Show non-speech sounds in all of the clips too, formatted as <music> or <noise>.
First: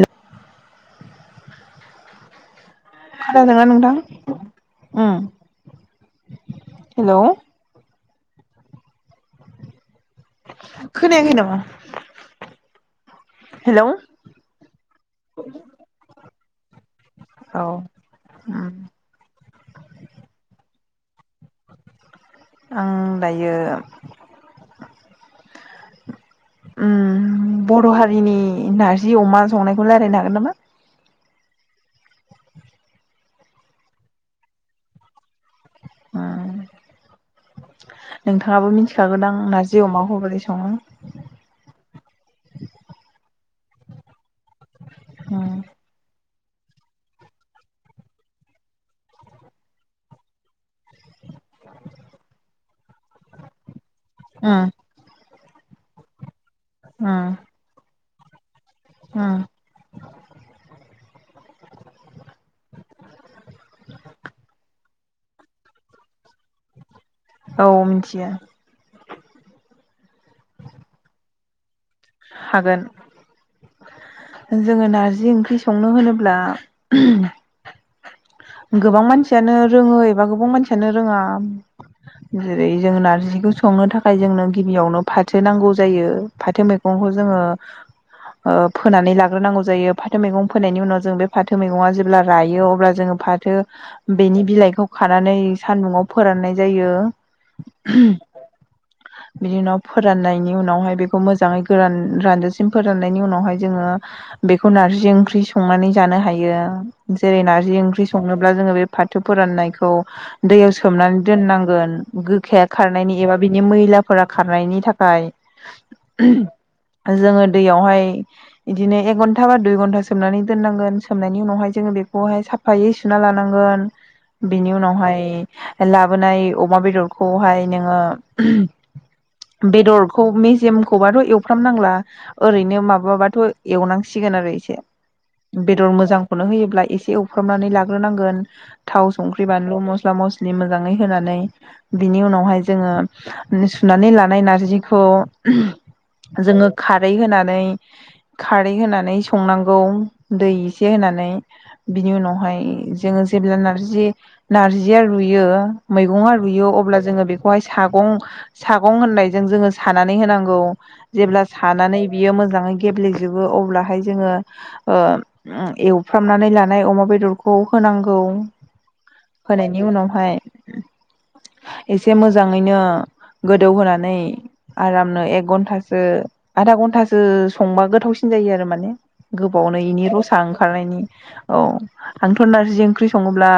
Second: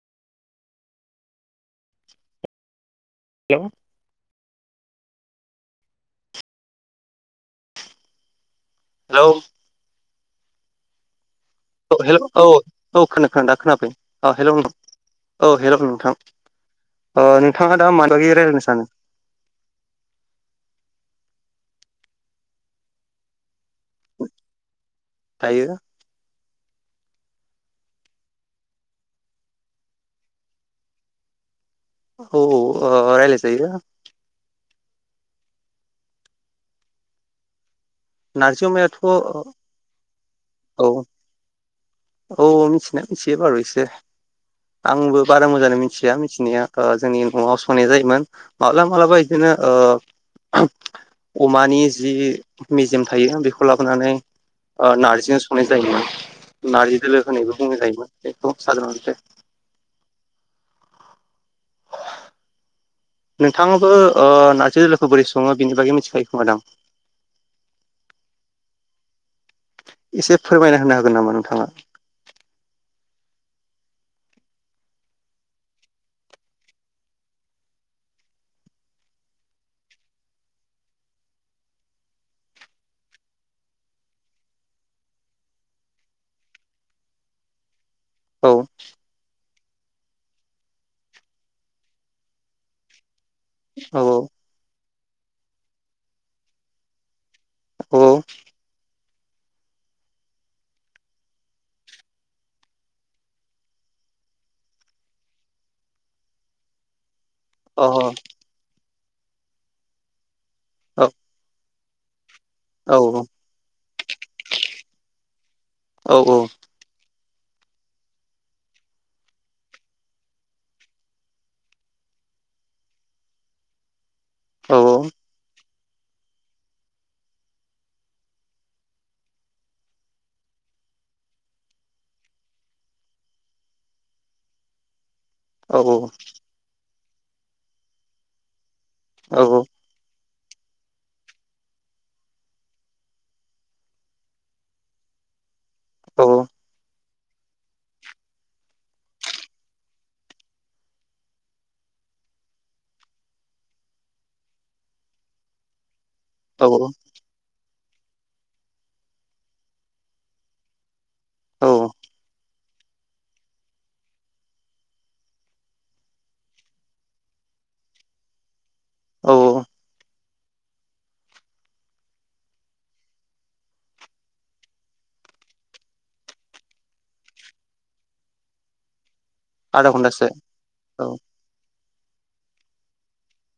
ए। <inaudible> खोनादोंना हेल' नोंथां? उम हेल'। हेल'। खोनायाखै नामा? औ हेल' औ औ खोना दा हेलौ खोनाबाय औ हेल' नोंथां। औ नोंथाङा दा मानि बागै रायलायनो उम सानो? आं दायो दायो? उम बर' हारिनि नारजि अमा संनायखौ रायजलायनो हागोन नामा? औ औ ओ रायलायजायो। नारजि नोंथाङाबो अमायाथ' मिथिखागौ दां औ नारजि अमाखौ बोरै सङो औ मिथिनाया मिथियो बार' एसे आंबो बारा मोजाङा मिथिया। जोंनि न'आव संनाय जायो मा माब्लाबा माब्लाबा बिदिनो ओ अमानि जि मेजेम थायो बेखौ लाबोनानै उम नारजिजों संनाय जायो नारजि दोलो उम होनना बुंनाय जायो। उम <unintelligible> नोंथाङाबो नार्जि दोलोखौ बोरै सङो बेनि बागै मिथिखायो खोमादां? औ मिथियो। एसे फोरमायना होनो हागोन नामा नोंथाङा? हागोन। जोङो नारजि ओंख्रि संनो होनोब्ला गोबां मानसियानो रोङो एबा गोबां मानसियानो रोङा। जेरै जों नारजिखौ संनो थाखाय जोंनो गिबियावनो फाथो नांगौ जायो फाथो मैगं फाथो मैगंखौ औ जों फोनानै लाग्रोनांगौ जायो फाथो मैगं फोनायनि उनाव जों बे फाथो मैगङा जेब्ला रायो अब्ला जोङो माथो औ बेनि बिलाइखौ खानानै सान्दुंआव फोराननाय जायो। <inaudible> औ बिनि उनाव फोराननायनि उनावहाय बेखौ मोजाङै गोरान रानजासिम फोराननायनि उनावहाय जोङो। बेखौ नारजि ओंख्रि संनानै जानो हायो जेरै नारजि ओंख्रि संनोब्ला जोङो बे फाथो फोराननायखौ दैयाव औ सोमनानै दोननांगोन। गोखाया औ खारनायनि एबा बिनि मैलाफोरा खारनायनि थाखाय। औ जोङो दैयावहाय बिदिनो एक घन्टा बा दुइ घन्टा सोमनानै दोननांगोन सोमनायनि उनावहाय जोङो बे खौहाय साफायै सुना लानांगोन बिनि औ उनावहाय लाबोनाय अमा बेदरखौहाय नोङो बेदरखौ मेजेमखौबाथ' एवफ्रामनांला ओरैनो माबाबाथ' एवनांसिगोन एसे बेदर मोजांखौनो होयोब्ला एसे एवफ्रामनानै लाग्रोनांगोन। थाव संख्रि बानलु मस्ला मस्लि मोजाङै होनानै बिनि उनावहाय जोङो सुनानै लानाय नारजिखौ जोङो। खादै होनानै खारै होनानै संनांगौ दै इसे होनानै बिनि उनावहाय। जों जेब्ला रुयो मैगं रुयो औ अब्ला जों बिखौहाय सागं सागं होननायजों जोङो सानानै होनांगौ। जेब्ला औ सानानै बियो मोजाङै गेब्लेजोबोअब्लाहाय जोङो ओ एवफ्रामनानै लानाय अमा बेदरखौ खौ होनांगौ औ होनायनि उनावहाय एसे मोजाङैनो गोदौहोनानै आरामनो एक घन्टासो आधा घन्टासो संबा गोथावसिन जायो आरो माने। गोबावनो आधा इनि घन्टासो रसा ओंखारनायनि औ औ। आंथ' नारजि ओंख्रि सङोब्ला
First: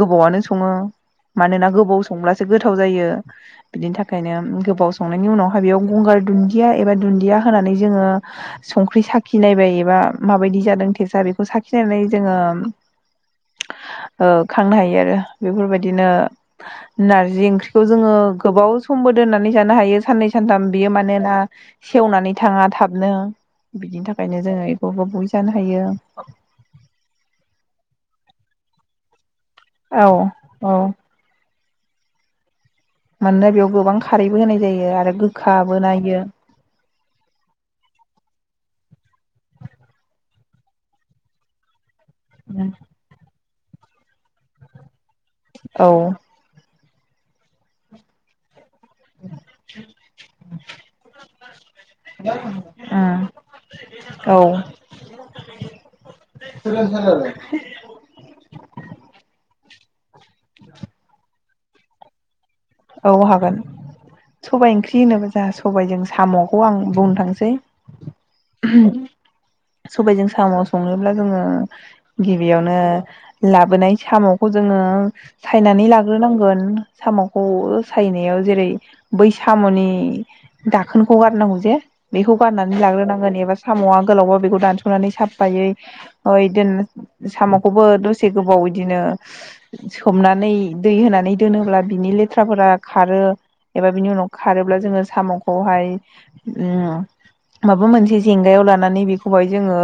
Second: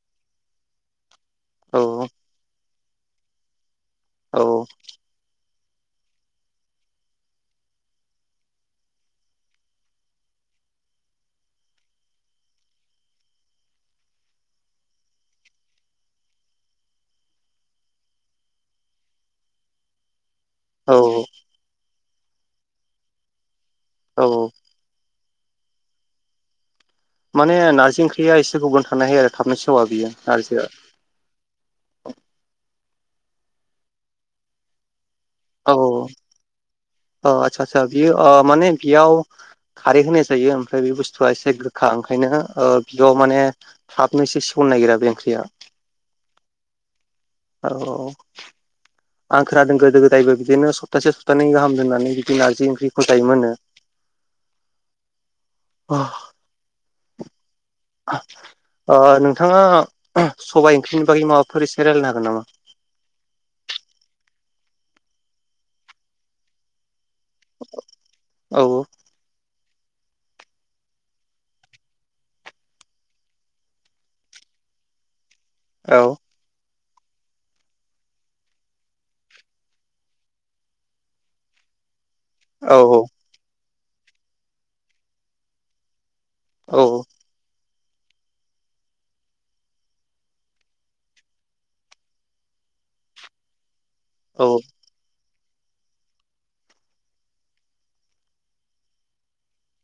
गोबावनो सङो मानोना गोबाव औ संब्लासो गोथा गोथाव जायो बिनि थाखायनो औ गोबाव संनायनि उनाव गंगार दुन्दिया एबा दुन्दिया होनानै जोङो संख्रि साखि नायबाय एबा मा बायदि। बिदि जादों थेसा बेखौ साखिनानै जोङो। खांनो हायो आरो बेफोर बायदिनो। नारजि ओंख्रिखौ जोङो गोबाव समबो दोननानै जानो हायो साननै। सानथाम बियो औ मानोना सेवनानै थाङा थाबनो बिनि थाखायनो औ जोङो एखौ। जानो हायो। माने नार्जि ओंख्रिया एसे गोबाव थानो हायो आरो थाबनो सेवा औ बियो नारजिआ औ <unintelligible> मानोना बेयाव गोबां खारैबो होनाय जायो आरो गोखाबो ना इयो अ आस्सा आसा बियो अ माने बेयाव खारै होनाय जायो ओमफ्राय बे बुस्थुआ एसे गोखा ओंखार ओंखायनो ओ बियाव माने थाबनो एसे सेवनो नागिरा बे ओंख्रि औ औ औ आं खोनादों गोदो गोदायबो बिदिनो सप्तासे सप्तानै गाहाम होननानै बिदि नारजि ओंख्रिखौ उम जायोमोननो औ अ नोंथाङा सबाइ ओंख्रिनि बागै माबाफोर एसे रायलायनो हागोन नामा औ हागोन सबाइ ओंख्रि होनोबा जोंहा सबाइजों सामखौ आं बुं- थांसै औ सबायजों साम संनोब्ला जोङो गिबियावनो लाबोनाय सामखौ जों ओ सायनानै औ लाग्रोनांगोन सामखौ अ सायनायाव जेरै बै सामनि दाखोनखौ गारनांगौ जे बेखौ गाननानै औ लाग्रोनांगोन एबा सामआ गोलावबा बेखौ दानसनानै सापायै ओइ दिन औ साम खौबो दसे गोबाव इदिनो सोमनानै दै होनानै दोनोब्ला बिनि ले थ्राफोरा खारो एबा बिनि उनाव औ खारोब्ला जोङो साम खौहाय उम माबा मोनसे जेंगायाव लानानै बेखौहाय जोङो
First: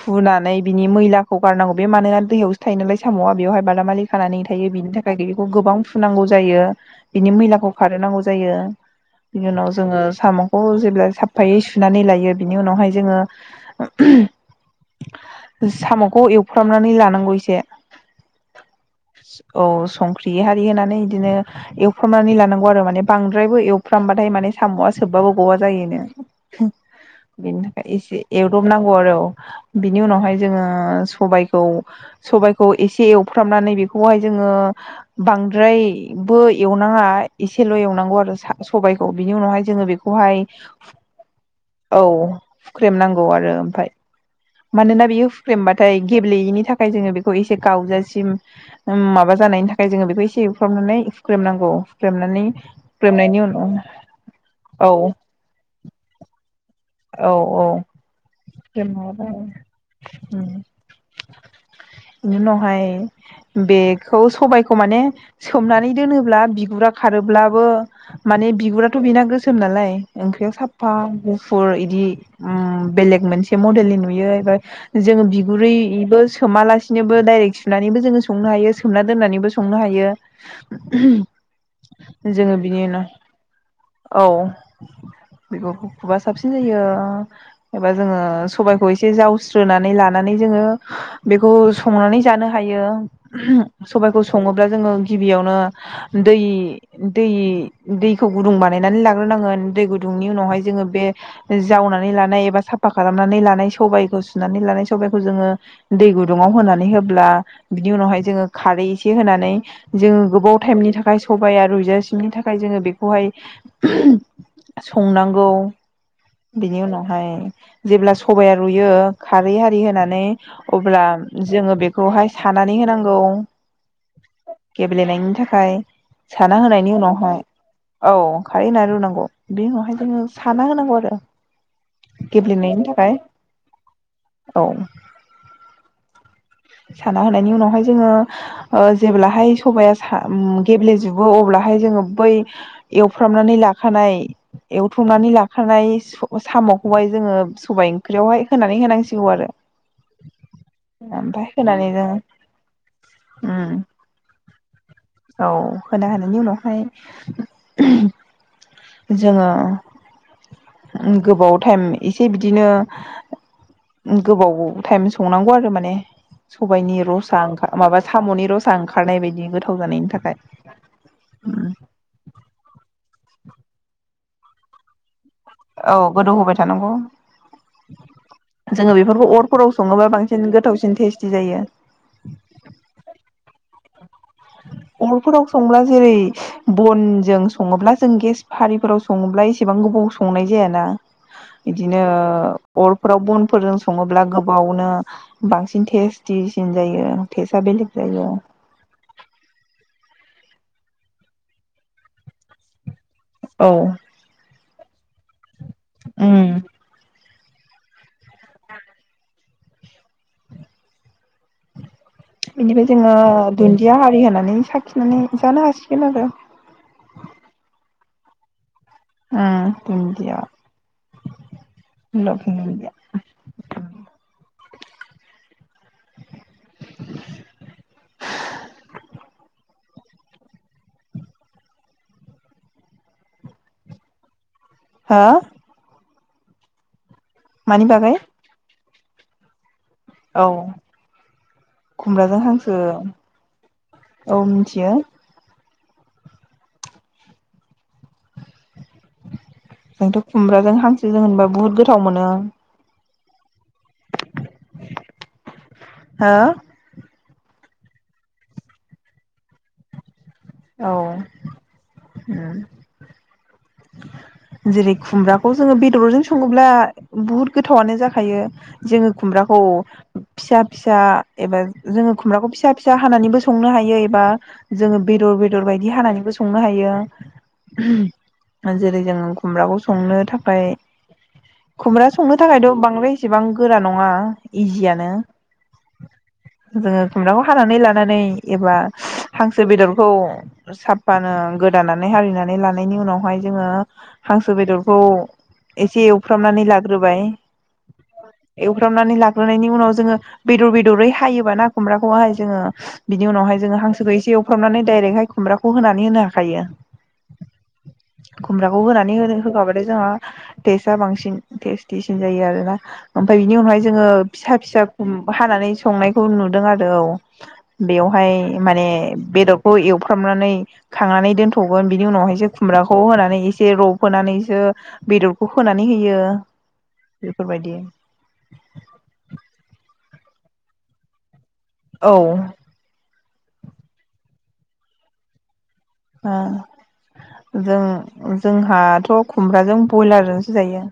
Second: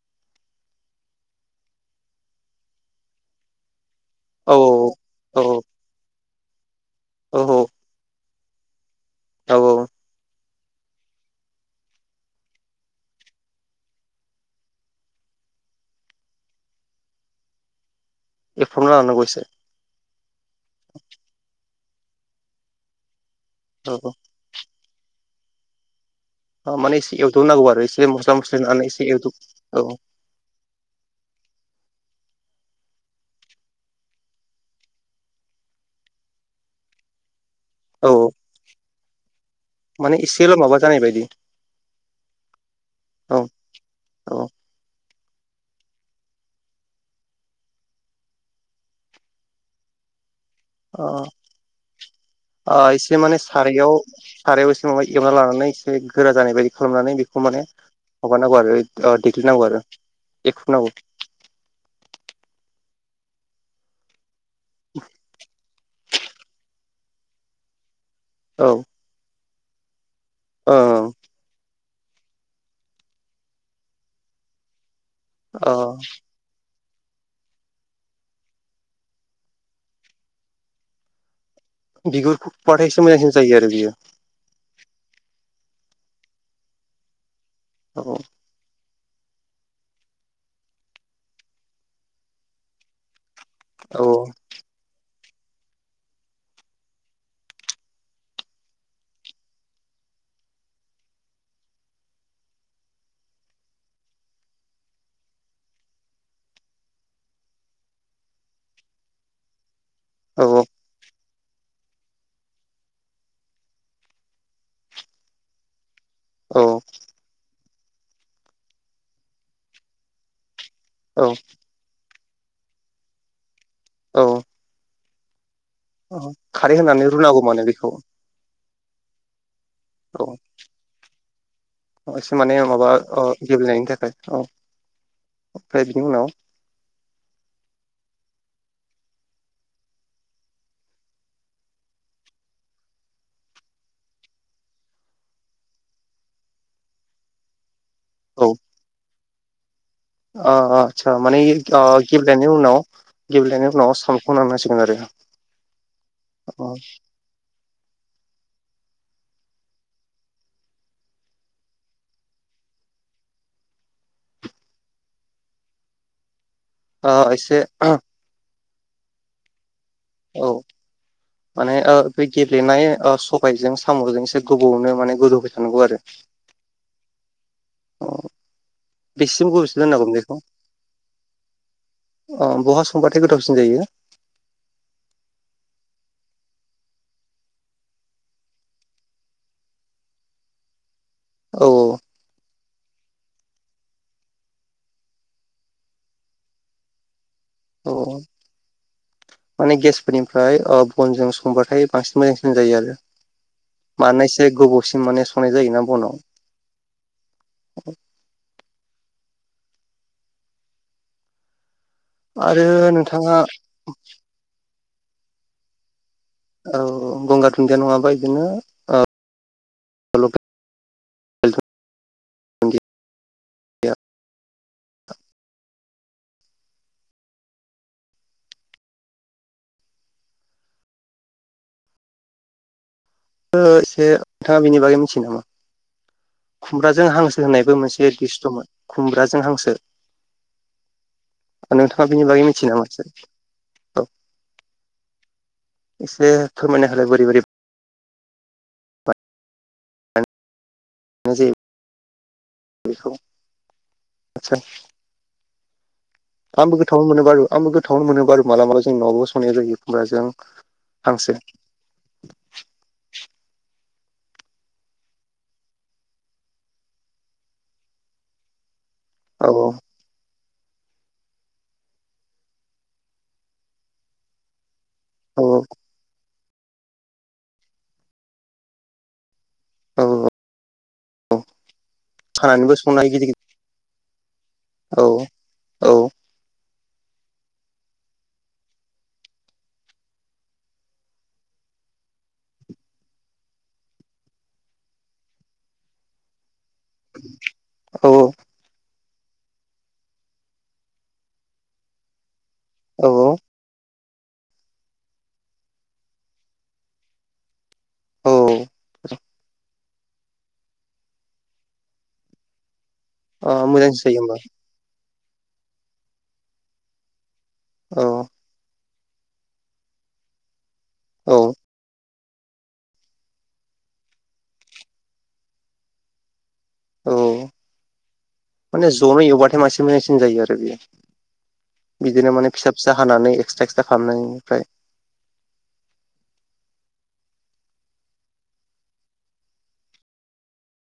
हुनानै बिनि मैलाखौ गारनांगौ बे मानोना दैहायावसो थायो नालाय सामआ बेवहाय बादामालि खानानै थायो बिनि थाखाय औ बेखौ गोबां फुनांगौ जायो बिनि औ मैलाखौ खारहोनांगौ जायो बिनि औ उनाव औ जोङो साम खौ जेब्ला साफायै सुनानै लायो बिनि उनावहाय जोङो सामखौ एवफ्रामनानै लानांगौ एसे एवफ्रामना लानांगौ एसे औ संख्रि हारि होनानै बिदिनो एवफ्रामनानै लानांगौ आरो माने बांद्रायबो औ एवफ्रामबाथाय माने सामआ सोबबाबो गवा जायोनो अ मानिश बिनि थाखाय एसे एवदबनांगौ आरो एवदब औ बिनि उनावहाय जोङो सबायखौ सबायाइखौ एसे एवफ्रामनानै बेखौहाय जोङो बांद्राय बो एवनाङा एसेल औ एवनांगौ आरो सा-सबायखौ बिनि उनावहाय जोङो माने बेखौहाय एसेल' माबा जानाय बायदि औ फुख्रेमनांगौ औ आरो ओमफ्राय औ मानोना बेयो फुख्रेमबाथाय गेब्लेयिनि थाखाय जोङो बेखौ एसे गावजासिम माबा जानायनि थाखाय। जोङो बेखौ एसे सुख्रबनानै ओ हुख्रेमनांगौ हुख्रेमनानै ओ एसे माने हुख्रेमनायनि उनाव सारायाव सारायाव एसे औ माबा एवना लानानै एसे गोरा जानाय बायदि खालामनानै औ बेखौ माने औ माबानांगौ हुख्रेमना आरो लाबाय देग्लिनांगौ आरो एख्रुबनांगौ इनि उनावहाय बेखौ सबायखौ माने सोमनानै दोनोब्ला बिगुरा खारोब्लाबो माने औ बिगुराथ बेना गोसोम नालाय ओंख्रियाव ओ साफा गुफुर इदि उम बेले मोनसे मडेलनि नुयो एबा जोङो ओ बिगुरैबो सोमालासि सिनोबो डाइरेक्ट सुनानैबो जोङो संनो हायो सोमना दोननानैबो संनो हायो। बिगुर जोङो बिनि खुबाथायसो उनाव मोजांसिन जायो आरो बियो औ बिगरखौ खुबा साबसिन जायो एबा औ जोङो सबाय खौ एसे जावस्रोनानै लानानै जोङो बेखौ संनानै जानो हायो। औ सबायखौ सङोब्ला जोङो गिबियावनो दै दैखौ गुदुं बानायनानै लाग्रोनांगोन दै गुदुं नि उनवहाय जोङो बे जावनानै लानाय एबा साफा खालामनानै लानाय सबायाइखौ सुनानै लानाय सबायाइखौ जोङो दै गुदुंयाव होनानै होब्ला बिनि उनावहाय जोङो खारै एसे होनानै जोङो औ गोबाव टाइमनि थाखाय सबाया रुइजासिनि थाखाय जोङो बेखौहाय संनांगौ औ बिनि उनावहाय जेब्ला सबाया रुयो खारै आरि होनानै अब्ला औ जोङो बेखौहाय सानानै होनांगौ। औ गेलेनायनि थाखाय औ साना खारै होनायनि होनानै उनावहाय रुनांगौ माने बेखौ औ खारै होनानै रुनांगौ बिनि उनावहाय जोङो औ साना होनांगौ आरो एसे माने गेब्लेनायनि माबा थाखाय गेब्लेनायनि थाखाय औ ओमफ्राय बिनि उनाव साना होनायनि उनावहाय जोङो जेब्लाहाय सबाया गेब्लेजोबो अब्ला ओमफाय जोङो बै एवफ्रामनानै लाखानाय एवथुमनानै लाखानाय साम'खौहाय जोङो सबाइ ओं औ ओंख्रियावहाय होनानै होनांसिगौ आरो ओ ओ आतसा माने ओमफ्राय होनानै जोङो गेब्लेनायनि उनाव उम गेब्लेनायनि उनाव साम' खौ होनांसिगोन आरो। औ होना होनायनि उनावहाय जोङो गोबाव टाइम एसे बिदिनो गोबाव टाइम संनांगौ आरो माने सबायाइनि रशा एसे ओंखार औ माबा साम'नि रसा ओंखारनाय बायदिनो औ माने बे गेब्लेनाय आ स साबाइजों साम'जों एसे गोबावनो माने गोदौ औ गोदौ होबाय थानांगौ जोङो बेफोरखौ बेसेसिम अरफोराव गोबावसो दोननांगौ सङोबा बेखौ बांसिन गोथावसिन टेसथि जायो। अ बहा संबाथाय गोथावसिन जायो। <inaudible> अरफोराव संब्ला जेरै- बनजों सङोब्ला जों गेस फारिफोराव सङोब्ला एसेबां गोबां गोबाव संनाय जायाना औ औ बिदिनो अरफोराव बनफोरजों सङोब्ला गोबावनो बांसिन टेस्टिसिन जायो टेस्टआ औ बेलेग जायो। माने गेसफोरनिफ्राय ओ बनजों संबाथाय बांसिन मोजांसि जायो आरो औ माने एसे गोबावसिन माने संनाय जायोना उम बनाव। <unintelligible> आरो बेनिफ्राय जोङो नोंथाङा दुन्दिया हारि होनानै साखिनानै जानो हासिगोन आरो। औ-औ गंगार दुुनदिया नङाबा इदिनो। उम दुनदिया। दुन्दिया <unintelligible> एसे नोंथाङा बिनि बागै मिथियो हो नामा खुमब्राजों हांस होनायबो मानि बागै मोनसे दिस्थ' दंमोन खुमब्राजों हांसो। औ। नोंथाङा बेनि खुमब्राजों बागै मथियो हांसो नामा एसे। औ मिथियो एसे फोरमायना होलाय बोरै-बोरै बानायनाय जोंथ' खुमब्राजों हांसोजों होनबा बुहुद गोथाव मोनो आं। आदचा। हो आंबो गोथावानो मोनो बारु आंबो गोथावानो मोनो बारु मालाबा मालाबा जों नआवबो संनाय जायो खुमब्राजों। औ हांसो उम। जेरै- खुमब्राखौ जोङो बेदरजों सङोब्ला बुहुद गोथावानो जाखायो। जोङो औ खुमब्राखौ फिसा फिसा एबा जोङो खुमब्राखौ फिसा फिसा हानानैबो संनो हायो एबा जोङो बेदर औ बेदर बायदि हानानैबो संनो हायो जेरै जों खुमब्राखौ औ संनो थाखाय। औ खुमब्रा संनो खानानैबो थाखायथ' संनो हायो बांद्राय गिदिर गिदिर इसेबां गोरा नङा औ इजियानो। औ। जोङो खुमब्राखौ हानानै लानानै एबा हांसो बेदरखौ। साफफानो गोदानानै हारिनानै लानायनि उनावहाय जोङो हांसो बेदरखौ एसे एवफ्रामनानै लाग्रोबाय। औ-औ। एवफ्रामनानै लाग्रायनि उनाव जोङो बेदर बेदरै हायोबा ना खुमब्राखौहाय। जोङो औ बिनि उनावहाय जोङो हांसोखौ इसे एवफ्रामनानै दाइरेक्टहाय खुमब्राखौ होनानै होनो हाखायो। औ ओ खुमब्राखौ होनानै होखाबाथाय जोंहा टेस्टआ बांसिन टेस्टिसिन जायो आरोना। ओमफ्राय बिनि उनावहाय मोजांसिन जोङो जायो होमबा फिसा फिसा हानानै संनायखौ नुदों आरो औ। औ बेवहाय माने बेदरखौ एवफ्रामनानै। खांनानै औ दोनथ'गोन बिनि उनावहाय ओ खुमब्राखौ होनानै एसे रब होनोनानैसो बेदरखौ होनानै होयो। औ बेफोरबायदि। माने ज'नो एवबाथाय मासे मोजांसिन जायो आरो बेयो। औ बिदिनो माने ओ फिसा फिसा हानानै एक्सट्रा एक्सट्रा खालामनायनिफ्राय। ओ। जों-जोंहाथ' खुमब्राजों बयलारजोंसो जायो।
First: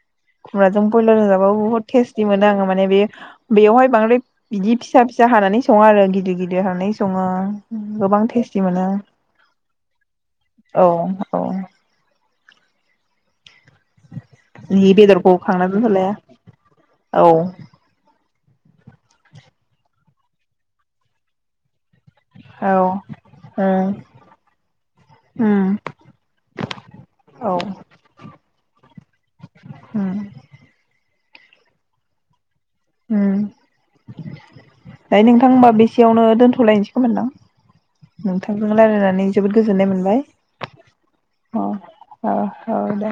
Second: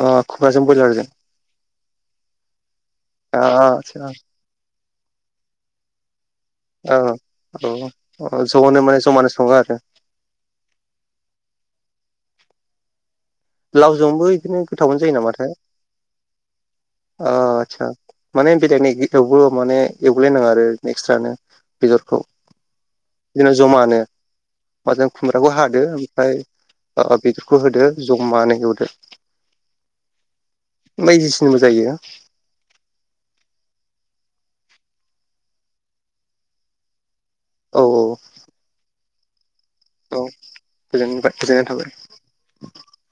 ओ खुमब्राजों खुम्राजों बयलारजों जाबाबो बुहुद टेस्टि मोनो आङो माने बे ओ बेवहाय आदसा बांद्राय बिदि फि फिसा फिसा हानानै सङो आरो गिदिर गिदिर हानानै औ सङो गोबां औ टेस्टि ज'नो मोनो। माने जमानो सङो आरो औ-औ। लावजोंबो इखोनो जि गोथावानो जायो बेदरखौ नामाथाय? खांना दोनथ'लाया औ ओ आदसा माने बेलेगनि गिदावबो माने। एवग्लायनाङा आरो नेक्सट्रानो बेदरखौ। ह ओ बिदिनो जमानो माजों खुमब्राखौ हादो ओमफ्राय औ बेदरखौ होदो मानै एवदो उम बायदिसिनबो जायो ओम दाय नोंथां होनोमबा बेसेयावनो दोनथ'लायसै खोमानदां औ नोंथांजों रायलायनानै जोबोद गोजोननाय मोनबाय औ गोजोनबाय अ गोजोननाय थाबाय औ - औ दे